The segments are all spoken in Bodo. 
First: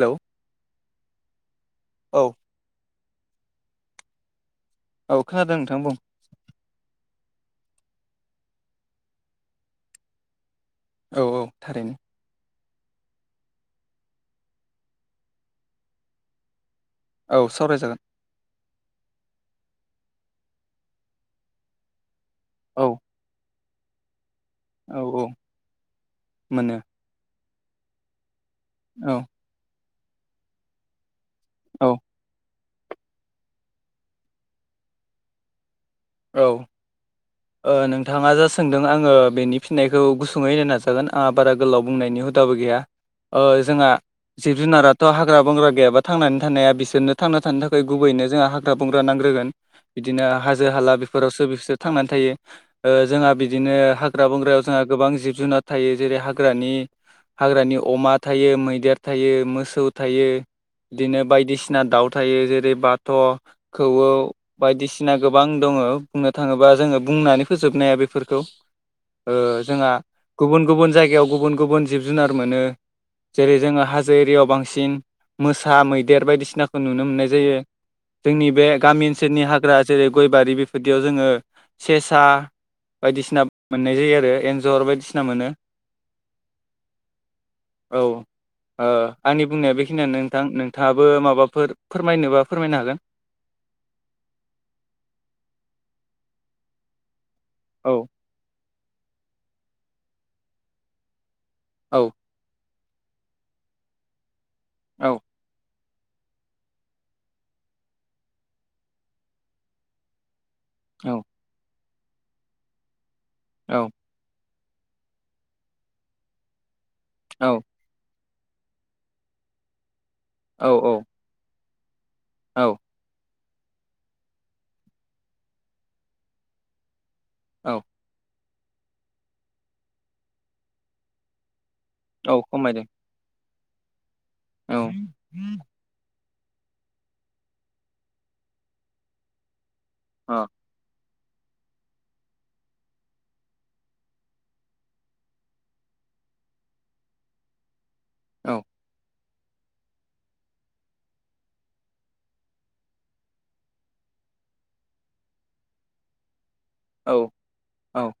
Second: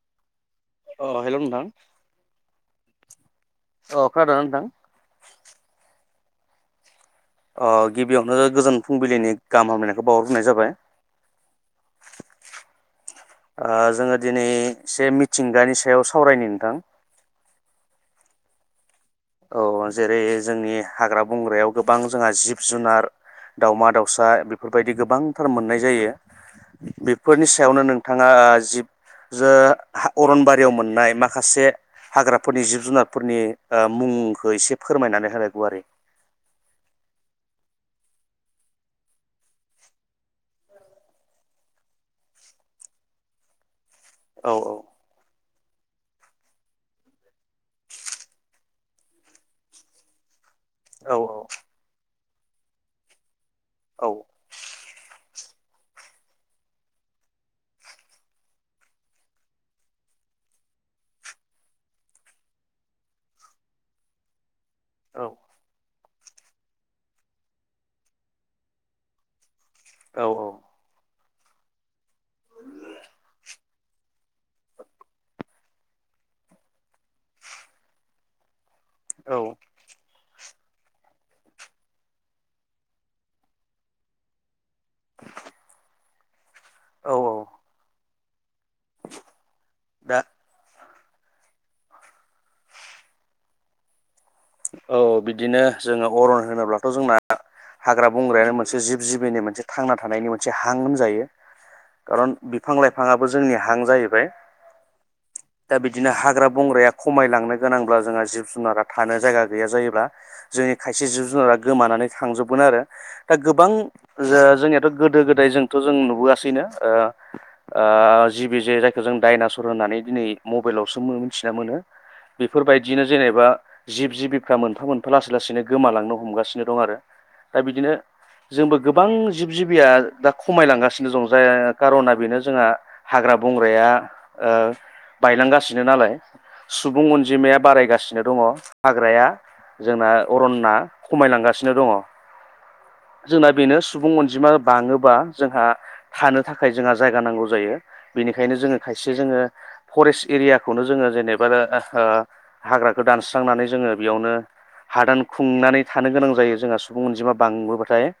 हेलौ अ हेलौ नोंथां औ अ खोनादोंना नोंथां? औ खोनादों नोंथां बुं ओ गिबियावनो गोजोन फुंबिलिनि गाहाम हामलायनायखौ बावहरग्रोनाय जाबाय। औ औ थारैनो ओ जोङो दिनै एसे मिथिंगानि सायाव सावरायनि नोंथां, औ सावरायजागोन। औ जेरै जोंनि हाग्रा बंग्रायाव गोबां जोंहा जिब औ जुनार दावमा दाउसा बेफोरबायदि औ औ गोबांथार मोननाय जायो मोनो बेफोरनि सायावनो नोंथाङा जिब औ जो अरनबारियाव मोननाय माखासे औ हाग्रा, फोरनि जिब जुनारफोरनि ओ मुंखौ एसे फोरमायनानै होलाय गुवारै औ। ओं नोंथाङा जा सोंदों आङो बेनि फिननायखौ गुसुङै होनो नाजागोन आंहा बारा गोलाव बुंनायनि हुदाबो गैया ओं जोंहा औ जिब जुनाराथ' हाग्रा -बंग्रा गैयाबा थांनानै थानाया बिसोरनो थांना थानो थाखाय गुबैनो जोंहा हाग्रा - बंग्रा नांग्रोगोन बिदिनो हाजो -हाला औ बेफोरावसो बिसोरो थांनानै थायो ओं जोंहा बि बिदिनो औ हाग्रा बंग्रायाव जोंहा गोबां जिब- जुनार थायो जेरै हाग्रानि हाग्रानि अमा थायो, मैदेर थायो, मोसौ थायो। बिदिनो बायदिसिना दाउ थायो जेरै बाथ' खौवौ बायदिसिना औ गोबां दङ बुंनो थाङोबा जोङो बुंनानै फोजोबनो हाया बेफोरखौ ओं जोंहा औ गुबुन गुबुन जायगायाव गुबुन गुबुन जिब - जुनार मोनो। जेरै जोङो हाजो एरियाव बांसिन मोसा, मैदेर बायदिसिनाखौ नुनो मोननाय जायो। जोंनि बे गामि औ ओनसोलनि हाग्रा जेरै गयबारि बेफोरदियाव जोङो सेसा बायदिसिना मोननाय जायो आरो एन्जर बायदिसिना मोनो। औ - औ। औ ओं आंनि बुंनाया बेखिनियानो दा नोंथां। नोंथाङाबो माबाफोर फोरमायनोबा फोरमायनो हागोन। औ - औ बिदिनो जोङो अरन होनोब्लाथ' जोंना औ हाग्रा- बंग्रायानो मोनसे जिब- जिबिनि मोनसे थांना थानायनि मोनसे हां होनजायो। औ खारन बिफां - लाइफाङाबो जोंनि हां जाहैबाय। औ। दा बिदिनो हाग्रा- बंग्राया खमायलांनो गोनांब्ला जोंहा जिब- जुनारा थानो जायगा गैया जायोब्ला जोंनि खायसे औ जिब -जुनारा गोमानानै थांजोबगोन आरो दा गोबां औ जे जोंनियाथ' गोदो- गोदाय जोंथ' जों नुबोआसैनो ओं औ ओं जिबि जे जायखौ जों डाइनासर होननानै दिनै मबाइलावसो औ मोनथिना मोनो। औ बेफोरबायदिनो जेनेबा जिब - जिबिफ्रा मोनफा मोनफा लासै लासैनो गोमालांनो हमगासिनो दं आरो दा औ बिदिनो जोंबो गोबां जिब -जिबिया दा खमायलांगासिनो दं जाय कार'ना बेनो औ जोंहा खमायदों हाग्रा बंग्राया ओं औ बायलांगासिनो नालाय। सुबुं अनजिमाया बारायगासिनो दङ हाग्राया जोंना अ अरन्ना। खमायलांगासिनो दङ। जोंना बेनो सुबुं अनजिमा बाङोबा जोंहा थानो थाखाय जोंहा जायगा नांगौ जायो। बेनिखायनो औ जोङो खायसे जोङो। फरेस्ट एरियाखौनो जोङो जेनेबा ओं हाग्राखौ दानस्रांनानै जोङो बेयावनो हादान खुंनानै थानो गोनां जायो। जोंना सुबुं औ अनजिमा बांबोबाथाय औ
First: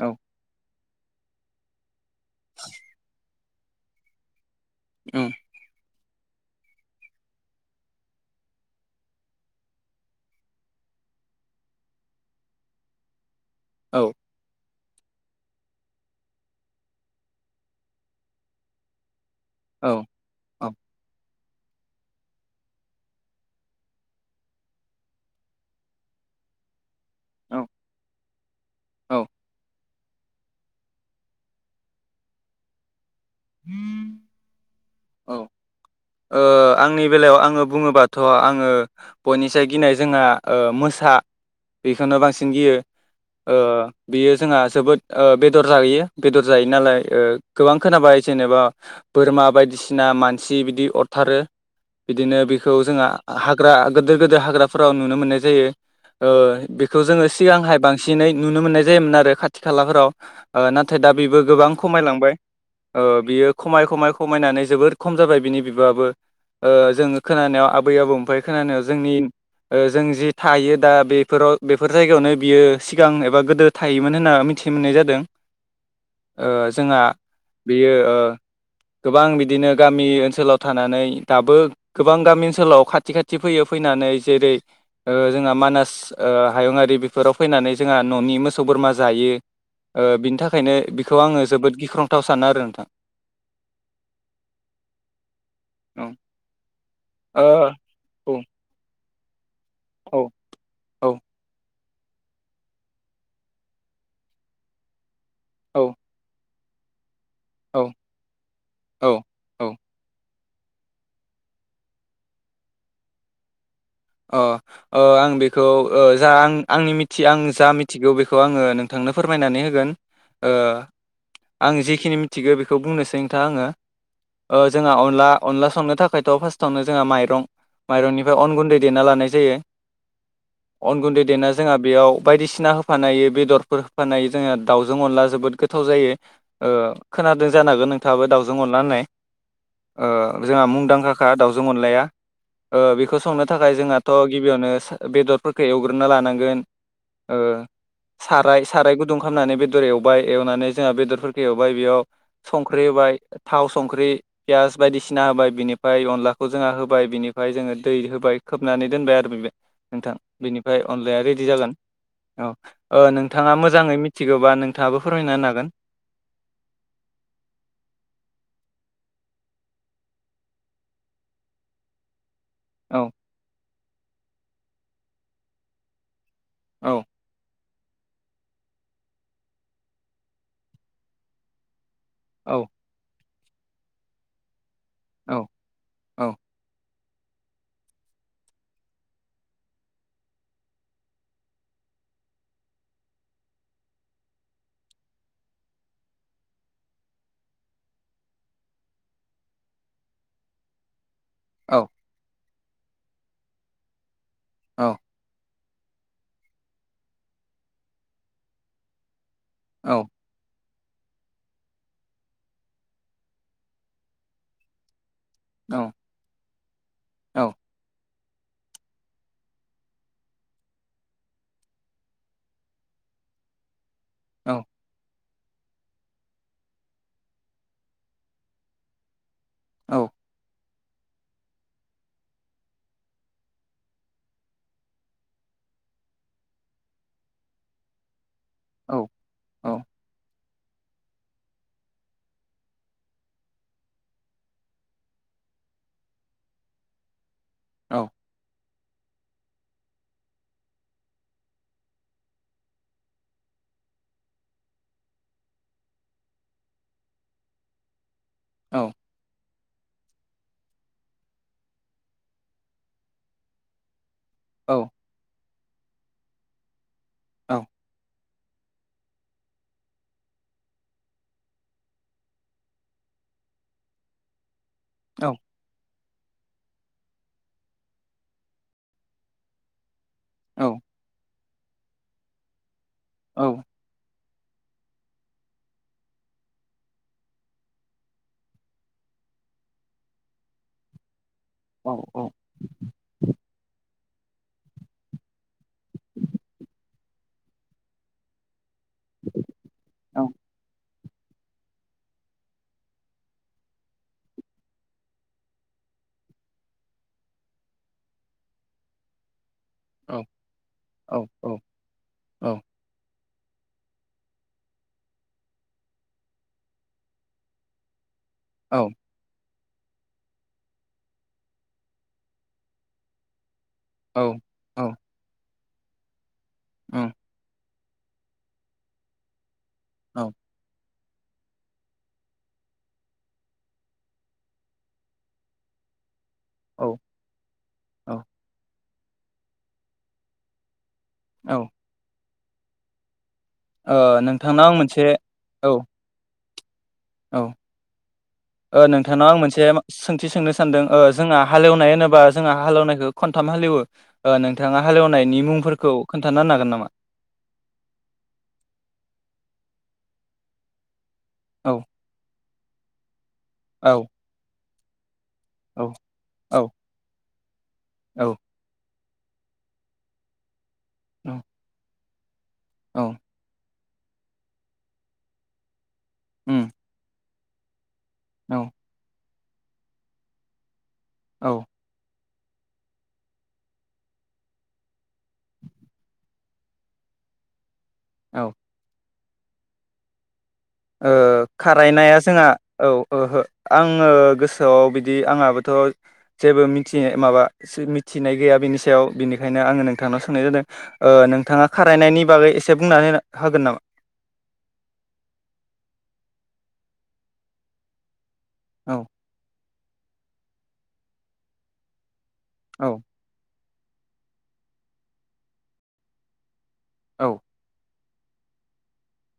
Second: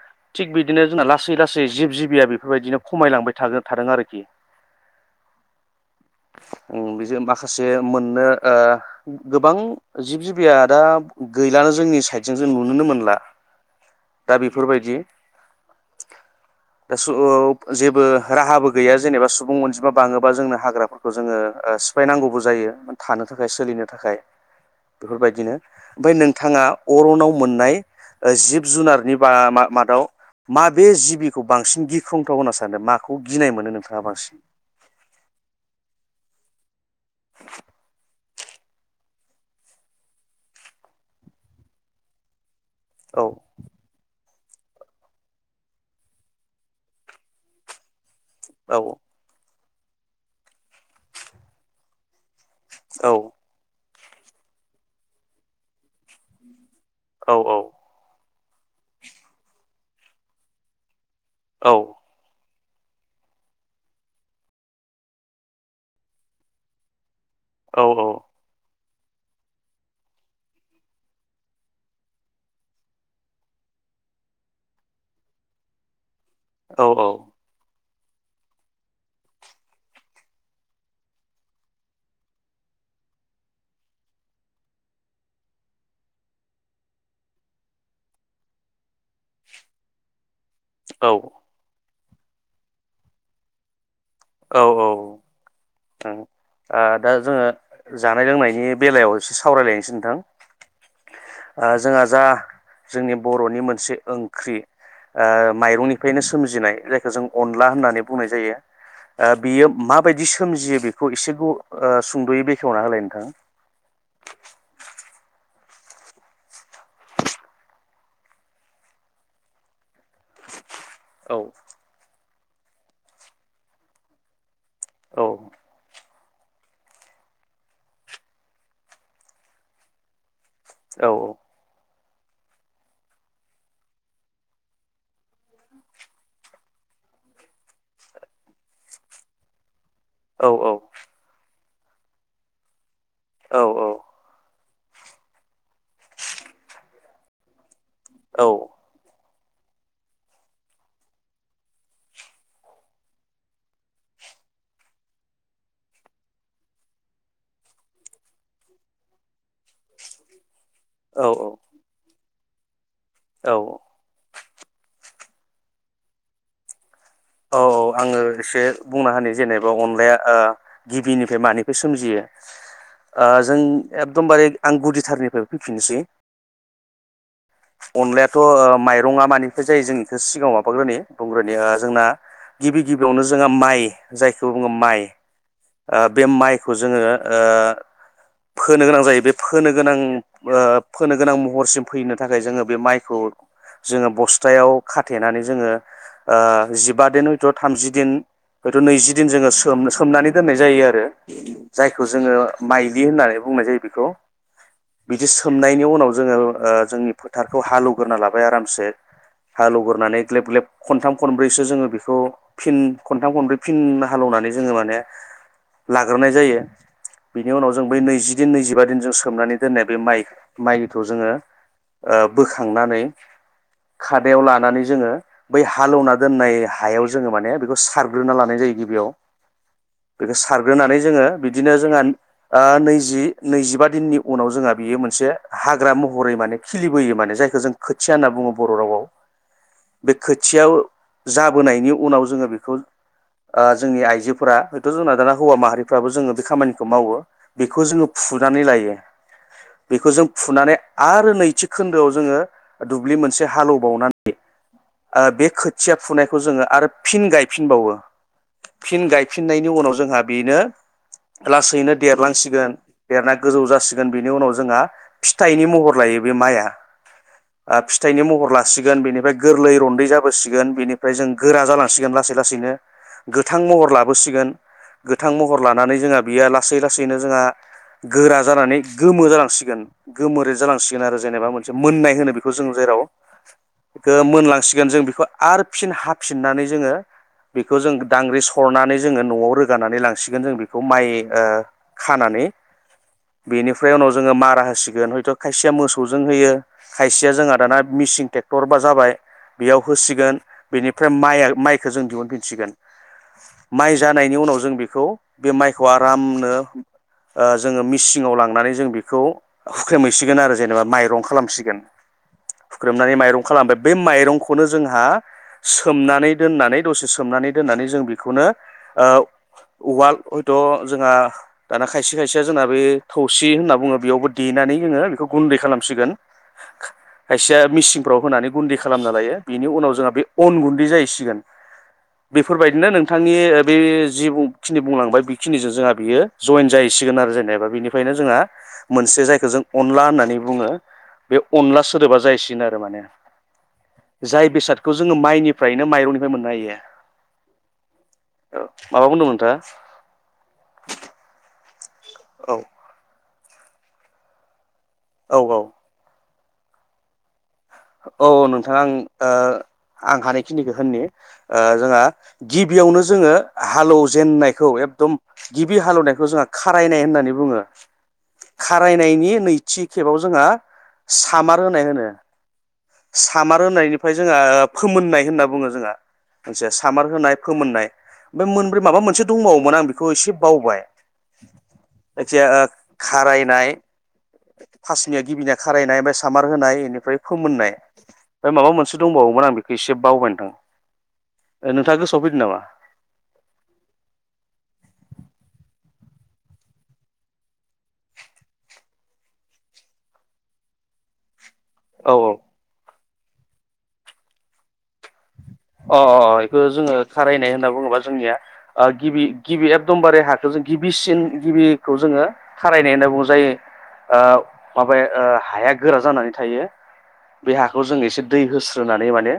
औ थिग बिदिनो जोंना लासै लासै जिब जिबि या बेफोरबायदिनो खमायलांबाय थागोन थादों आरोखि। ओम [unintelligible] ओं बिजों माखासे मोननो ओं गोबां जिब - जिबिया दा गै गैलानो जोंनि साइदजों जों नुनोनो मोनला औ दा बेफोरबायदि दि दा समाव जेबो राहाबो गैया जेनेबा सुबुं सुबुं औ अनजिमा बाङोबा जोंनो औ हाग्राफोरखौ जोङो ओं सिफायनांगौबो जायो थानो थाखाय सोलिनो थाखाय। बेफोरबायदिनो ओमफ्राय नोंथाङा अरनाव औ मोननाय जिब- जुनारनि औ बा मा मादाव मा बे जिबिखौ बांसिन गिख्रंथाव होनना सानो मा माखौ गिनाय मोनो नोंथाङा बांसिन? औ। ओं आंनि बेलायाव आङो बुङोबाथ' आङो बयनिसाय गिनाय जोंहा मोसा बेखौनो बांसिन गियो औ बियो जोंहा जोबोद बेदर जाहैयो बेदर जायो नालाय गोबां खोनाबाय जेनेबा बोरमा बायदिसिना मानसि बिदि अरथारो बिदिनो जोंहा ह्रा गेदिर गोेदेर हाग्राफोराव नुनो मोननाय जायो बेखौ जोङो सिगांहाय बांसिनै नुनो मोननाय जायोमोन आरो खाथि खालाफोराव नाथाय नाथाय दा बेबो गोबां औ-औ-औ-औ-औ-औ-औ-औ-औ-औ-औ खमायलांबाय बियो खमाय खमाय खमायनानै जोबोद खम जाबाय बिनि बिबां बाबो जोङो खोनानायाव आबै आबौनिफ्राय खोनानायाव जोंनि जों जि थायो दा बेफोराव बेफोर जायगायावनो बियो सिगां एबा गोदो थायोमोन होनना मिथि मिथि मोननाय जादों [inaudible] जोंहा बेयो गोबां बिदिनो गामि ओनसोलाव' ानानै दाबो गोबां गामि ओनसोलाव खाथि खाथि फैयो फैनानै जेरै जों मानास हायुंङआारि बेफोराव फैनानै जोंहा न'नि मोसौ बोरमा जायो बिनि थाखाय बेनिंखायनो बेखौ आङो जोबोद गिख्रंथाव सानो आरो नोंथां औ औ दा जोङो जानाय ओ लोंनायनि बेलायाव एसे सावरायलायनोसै नोंथां औ औ जोंहा जा जोंनि बर'नि मोनसे ओंख्रि औ माइरंनिफ्रायनो सोमजिनाय जायखौ जों अनला औ होननानै बुंनाय जायो औ बियो म बायदि सोमजियो बेखौ एसे सुंद'यै बेखेवना होलाय नोंथांा अ आं बेखौ जा आं आंनिथि आं जा मिथिगौ बेखौ आङो नोंथां आंनो फोरमायनानै होगोन ओ औ आं जिखिनि मिथिगौ बेखौ बुंनोसै नोंथा आङो जोंहा औ अनला अनला संनो थाखायथ' फार्स्टावनो जोंहा माइं माइरंनिफ्राय अन गुन्दै देना लानाय जायो अन औ गुन्दै देना जोंहा बेयाव बायदिसिना होफानायायो बेदरफोर होफानाय जोंहा दाउजों अनला जोबोद गोथाव जायो ओ खादों जानागोन नोंथाङाबो दाउजों अननानै होननाय [inaudible] औ जोंहा मुंदांखााखखा दाउजों अनलाया बेखौ बे औ थाखाय जोंहाथ' गिबियावनो बेदरफोरखौ एवग्रोनो लानांगोन ओ साराय साराय गुदुं खालामनानै बेदर एवबाय एवनानै जोंहा बेदरफोरखौ एवबाय बेयाव संख्रि होबाय थाव संख्रि पियास बायदिसिना होबाय बिनिफ्राय अनलाखौ जोंहा होबाय बिनिफ्राय जोङो दै होबाय खोबनानै दोनबाय आरो बे नोंथां बेनिफ्राय अनलाया औ रेडि जागोन औ नोंथाङा औ मोजाङै मिथिगौबा नोंथाङाबो फरायनो हागोन औ औ आङो एसे बुंना हो जेनेबा अनलाया गिबिनिफ्राय मानिफ्राय सोमजियो औ जों एकदमबारे आं गुदिथारनिफ्रायबो फैफिननोसै औ अनलायाथ' माइरङा मानिफ्राय जायो जोंनिखौ सिगाङाव माबाग्रोनि दंग्रोनि जोंना गिबि गिबियावनो जोंहा माइ जायखौ बुङो माइ औ बे औ माइखौ जोङो फोनो गोनां जायो बे फोनो गोनां फोनो गोनां महरसिम फैनो थाखाय जोङो बे माइखौ जोङो बस्थायाव खाथेनानै जोङो जिबा दिन हयथ' थामजि दिन हयथ' नैजिदिन जोङो सोम सोमनानै दोननाय जायो आरो औ जायखौ जोङो माइलि होननानै बुंनाय जायो बेखौ औ बिदि सोमनायनि उनाव जोङो जोंनि फोथारखौ हालौवग्रा लाबाय आरामसे हालुग औ ननानै ग्लेब ग्लेब खनथाम खनब्रैसो जोङो बेखौ फि खनथाम खनब्रै फिन हालेवनानै जोङो माने औ लाग्रोनाय जायो औ बिनि उनाव जों बै नैजि बिदिन नैजिबा दिन जों सोमनानै दोननाय बे माइ माइखौ जोङो बोखांनानै खादायाव औ लानानै जोङो बै हालौना दोननाय हायाव जोङो माने बेखौ सारग्रोना लानाय जायो गिबियाव बेखौ सार ग्रोनानै जोङो बिदिनो जोंहा नैजि-नैजिबा दिननि उनाव जोंहा बियो मोनसे हाग्रा महरै माने खिलिबोयो माने जायखौ जों खोथिया होनना बुङो बर' औ रावाव बे खोथियाव जाबोनायनि उनाव जोङो बेखौ ओ जोंनि आइजोफोरा हयथ' जोंना दाना हौवा माहारिफ्राबो जोङो बे खामानिखौ मावो बेखौ जोङो औ फुनानै लायो बेखौ जों फुनानै आरो नै थि खोन्दोआव जोङो दुब्लि मोनसे हालेवबावनानै बे खोथिया फुनायखौ जोङो आरो फिन गायफिनबावो औ औ फिन गायफिन फिननायनि उनाव जोंहा बेनो लासैनो देरलांसिगोन देरना गोजौ जासिगोन बेनि उनाव जोंहा फिथाइनि महर लायो बे माइआ फिथाइनि महर लासिगोन बेनिफ्राय गोरलै रन्दै जाबोसिगोन बेनिफ्राय जों गोरा जालांसिगोन लासै लासैनो गोथां महर लाबोसिगोन गोथां महर लानानै जोंहा बियो लासै लासैनो जोंहा गोरा जानानै गोमो जालांसिगोन गोमोरेद जालांसिगोन आरो जेनेबा मोनसे मोननाय होनो बेखौ जों जेराव औ मोनलांसिगोन जों बेखौ आरो फिन हाफिननानै जोङो बेखौ जों दांग्रि सरनानै जोङो न'आव रोगानानै ला ओ खानानै बेनिफ्राय उनाव जोङो मारा होसिगोन हयथ' खाय खायसेया मोसौजों होयो खायसेया जोंहा दाना मेसिनजों क्टरबा जाबाय बेयाव होसिगोन बेनिफ्राय माइ माइखौ जों दिहुनफिनसिगोन माइ जानायनि उनाव जों बेखौ बे माइखौ आरामनो जोङो मिसिङाव लांनानै जों बेखौ हुसिगोन आरो जेनेबा माइरं औ खालामसिगोन औ फुख्रेमनानै माइरं खालाम दों बे माइरंखौनो जोंहा सोमनानै दोननानै दसे सोमनानै दोननानै जों बेखौनो औ ओ उवाल हयथ' जोंहा दाना खायसे खायसेया जोंना बे थौसि होनना औ बेयावबो औ देनानै जोङो बेखौ गुन्दै खालामसिगोन औ खाइसेया मिसिनफ्राव होनानै गुन्दै खालामना लायो बिनि उनाव जोंहा बे औ अन गुन्दै जाहैसिगोन बेफोरबायदिनो नोंथांनि बे जिखिनि बुंलांबाय बेखिनिजों जोंहा बियो जयेन औ जाहैसिगोन आरो जेनेबा बिनिफ्रायनो जोंहा मोनसे जायखौ जों अनला होननानै बुङो बे औ अनला सोदोबा जाहैसिगोन आरो माने ओ जाय नोंथांनाव आं बेसादखौ मोनसे जोङो औ माइनिफ्रायनो माइरंनिफ्राय मोननो हायो औ माबा नोंथांनाव बुंदोंमोन आं नोंथाङा मोनसे सोंथि सोंनो सानदों ओ जोंहा हालेवनाय होनोबा जोंहा औ हालेवनायखौ खनथाम हालेवो नोंथाङा औ हालेवनायनि औ मुंफोरखौ खोन्थानो हागोन नामा औ नोंथाङा दा आं हानायखिनिखौ होननि ओ औ जोंहा गिबियावनो जोङो औ हालौजेननायखौ एकदम गिबि औ हालेवनायखौ जो औ खारायनाय होननानै औ नायनि नैथि खेब जोंहा सामार होनाय होनो औ सामार होनायनिफ्राय जोंहा फोमोननाय होनना बुङो जोंहा उम मोनसे सामार होनाय फोमोननाय ओमफ्राय औ मोनब्रै माबा मोनसे दंबावोमोन आं बेखौ एसे बावबाय औ जायखिया खारायनाय फासनिया गिबिनिया खारायनाय ओमफ्राय सामार होनाय ओमफ्राय फोमोननाय औ ओमफ्राय माबा मोनसे दंबावोमोन आं बेखौ एसे बावबायनो नोंथां ओ नोंथाङा खारायनाया गोसोआव फैदों जोंहा नामा औ ओहो आङो गोसोआव बिदि आंहाबोथ' जेबो मिथिनाय माबा मिथिनाय गैया बेनि सायाव बेनिखायनो आंङो नोंथांनाव सोंनाय जादों ओ नोंथांङा औ खारायनायनि बागै एसे बुंनानै होगोन नामा अ अ बेखौ जोङो खारायनाय होनना बुङोबा जोंनिया औ गिबि गिबि एकदमबारे हाखौ जों गिबिसिन गिबिखौ जोङो खारायनाय औ होनना बुंजायो ओ माबाया ओ हाया गोरा जानानै थायो औ बे हाखौ जों एसे दै होस्रोनानै माने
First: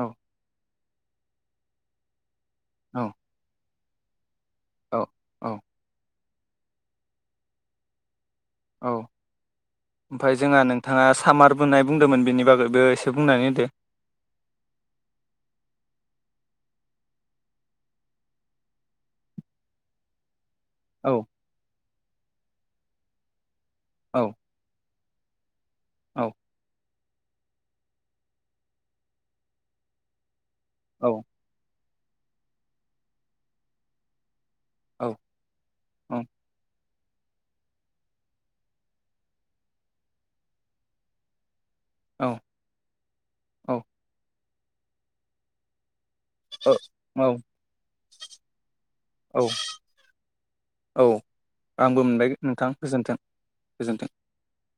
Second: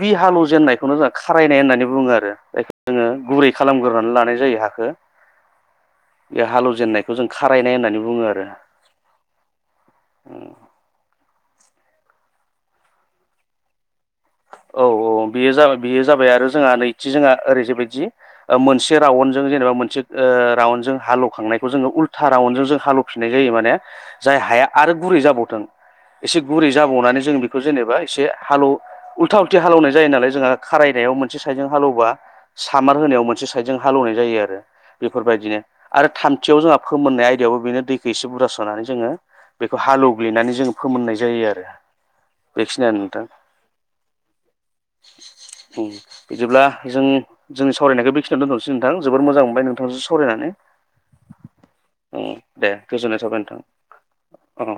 औ हालौजेननायखौनो जोंहा खारायनाय होननानै बुङो आरो। जायखौ जोङो गुरै खालामगोग्रनानै लानाय जायो। हाखौ औ औ। बे हाल एवजेननायखौ जों खारायनाय होननानै बुङो आरो। औ ओमफ्राय जोंहा नोंथांङा सामार बोननाय बुंदोंमोन बेनि बागैबो एसे बुंनानै होदो। [inaudible] औ औ बेयो जाबाय बेयो जाबाय आरो जोंहा नैथि जोंहा ओरै बायदि मोनसे रावन जों जेनेबा मानसे ओ रावनजों औ हालवखांनायखौ जोङो उल्था रावन जों हाल एवफिनाय जायो माने औ जाय हाया आरो गुरै जाबावथों औ एसे गुरै जाबावनानै जों बेखौ जेनेबा एसे हालौ उल्था उल्थि हालेवनाय जायो नालाय जोंहा खारायनायाव औ मोनसे साइदजों हाल एवबा सामार होनायाव मोनसे साइद जों हालेवनाय जायो आरो औ बेफोरबायदिनो आरो औ थामथियाव जों फोमोननाय आयदायावबो बेनो दैखौ एसे बुरजा सोनानै जोङो बेखौ हालौ एवग्लिनानै जोङो फोमोननाय जायो आरो औ बेखिनियानो नोंथां। उम। बिदिब्ला जों औ जोंनि सावरायनायखौ बेखिनियाव दोनथनोसै नोंथां जोबोर औ मोजां मोनबाय नोंथांजोंसो सरायनानै। औ आंबो मोनबाय नोंथां गोजोनथों गोजोननाय थाबाय नोंथां गोजोनथों। औ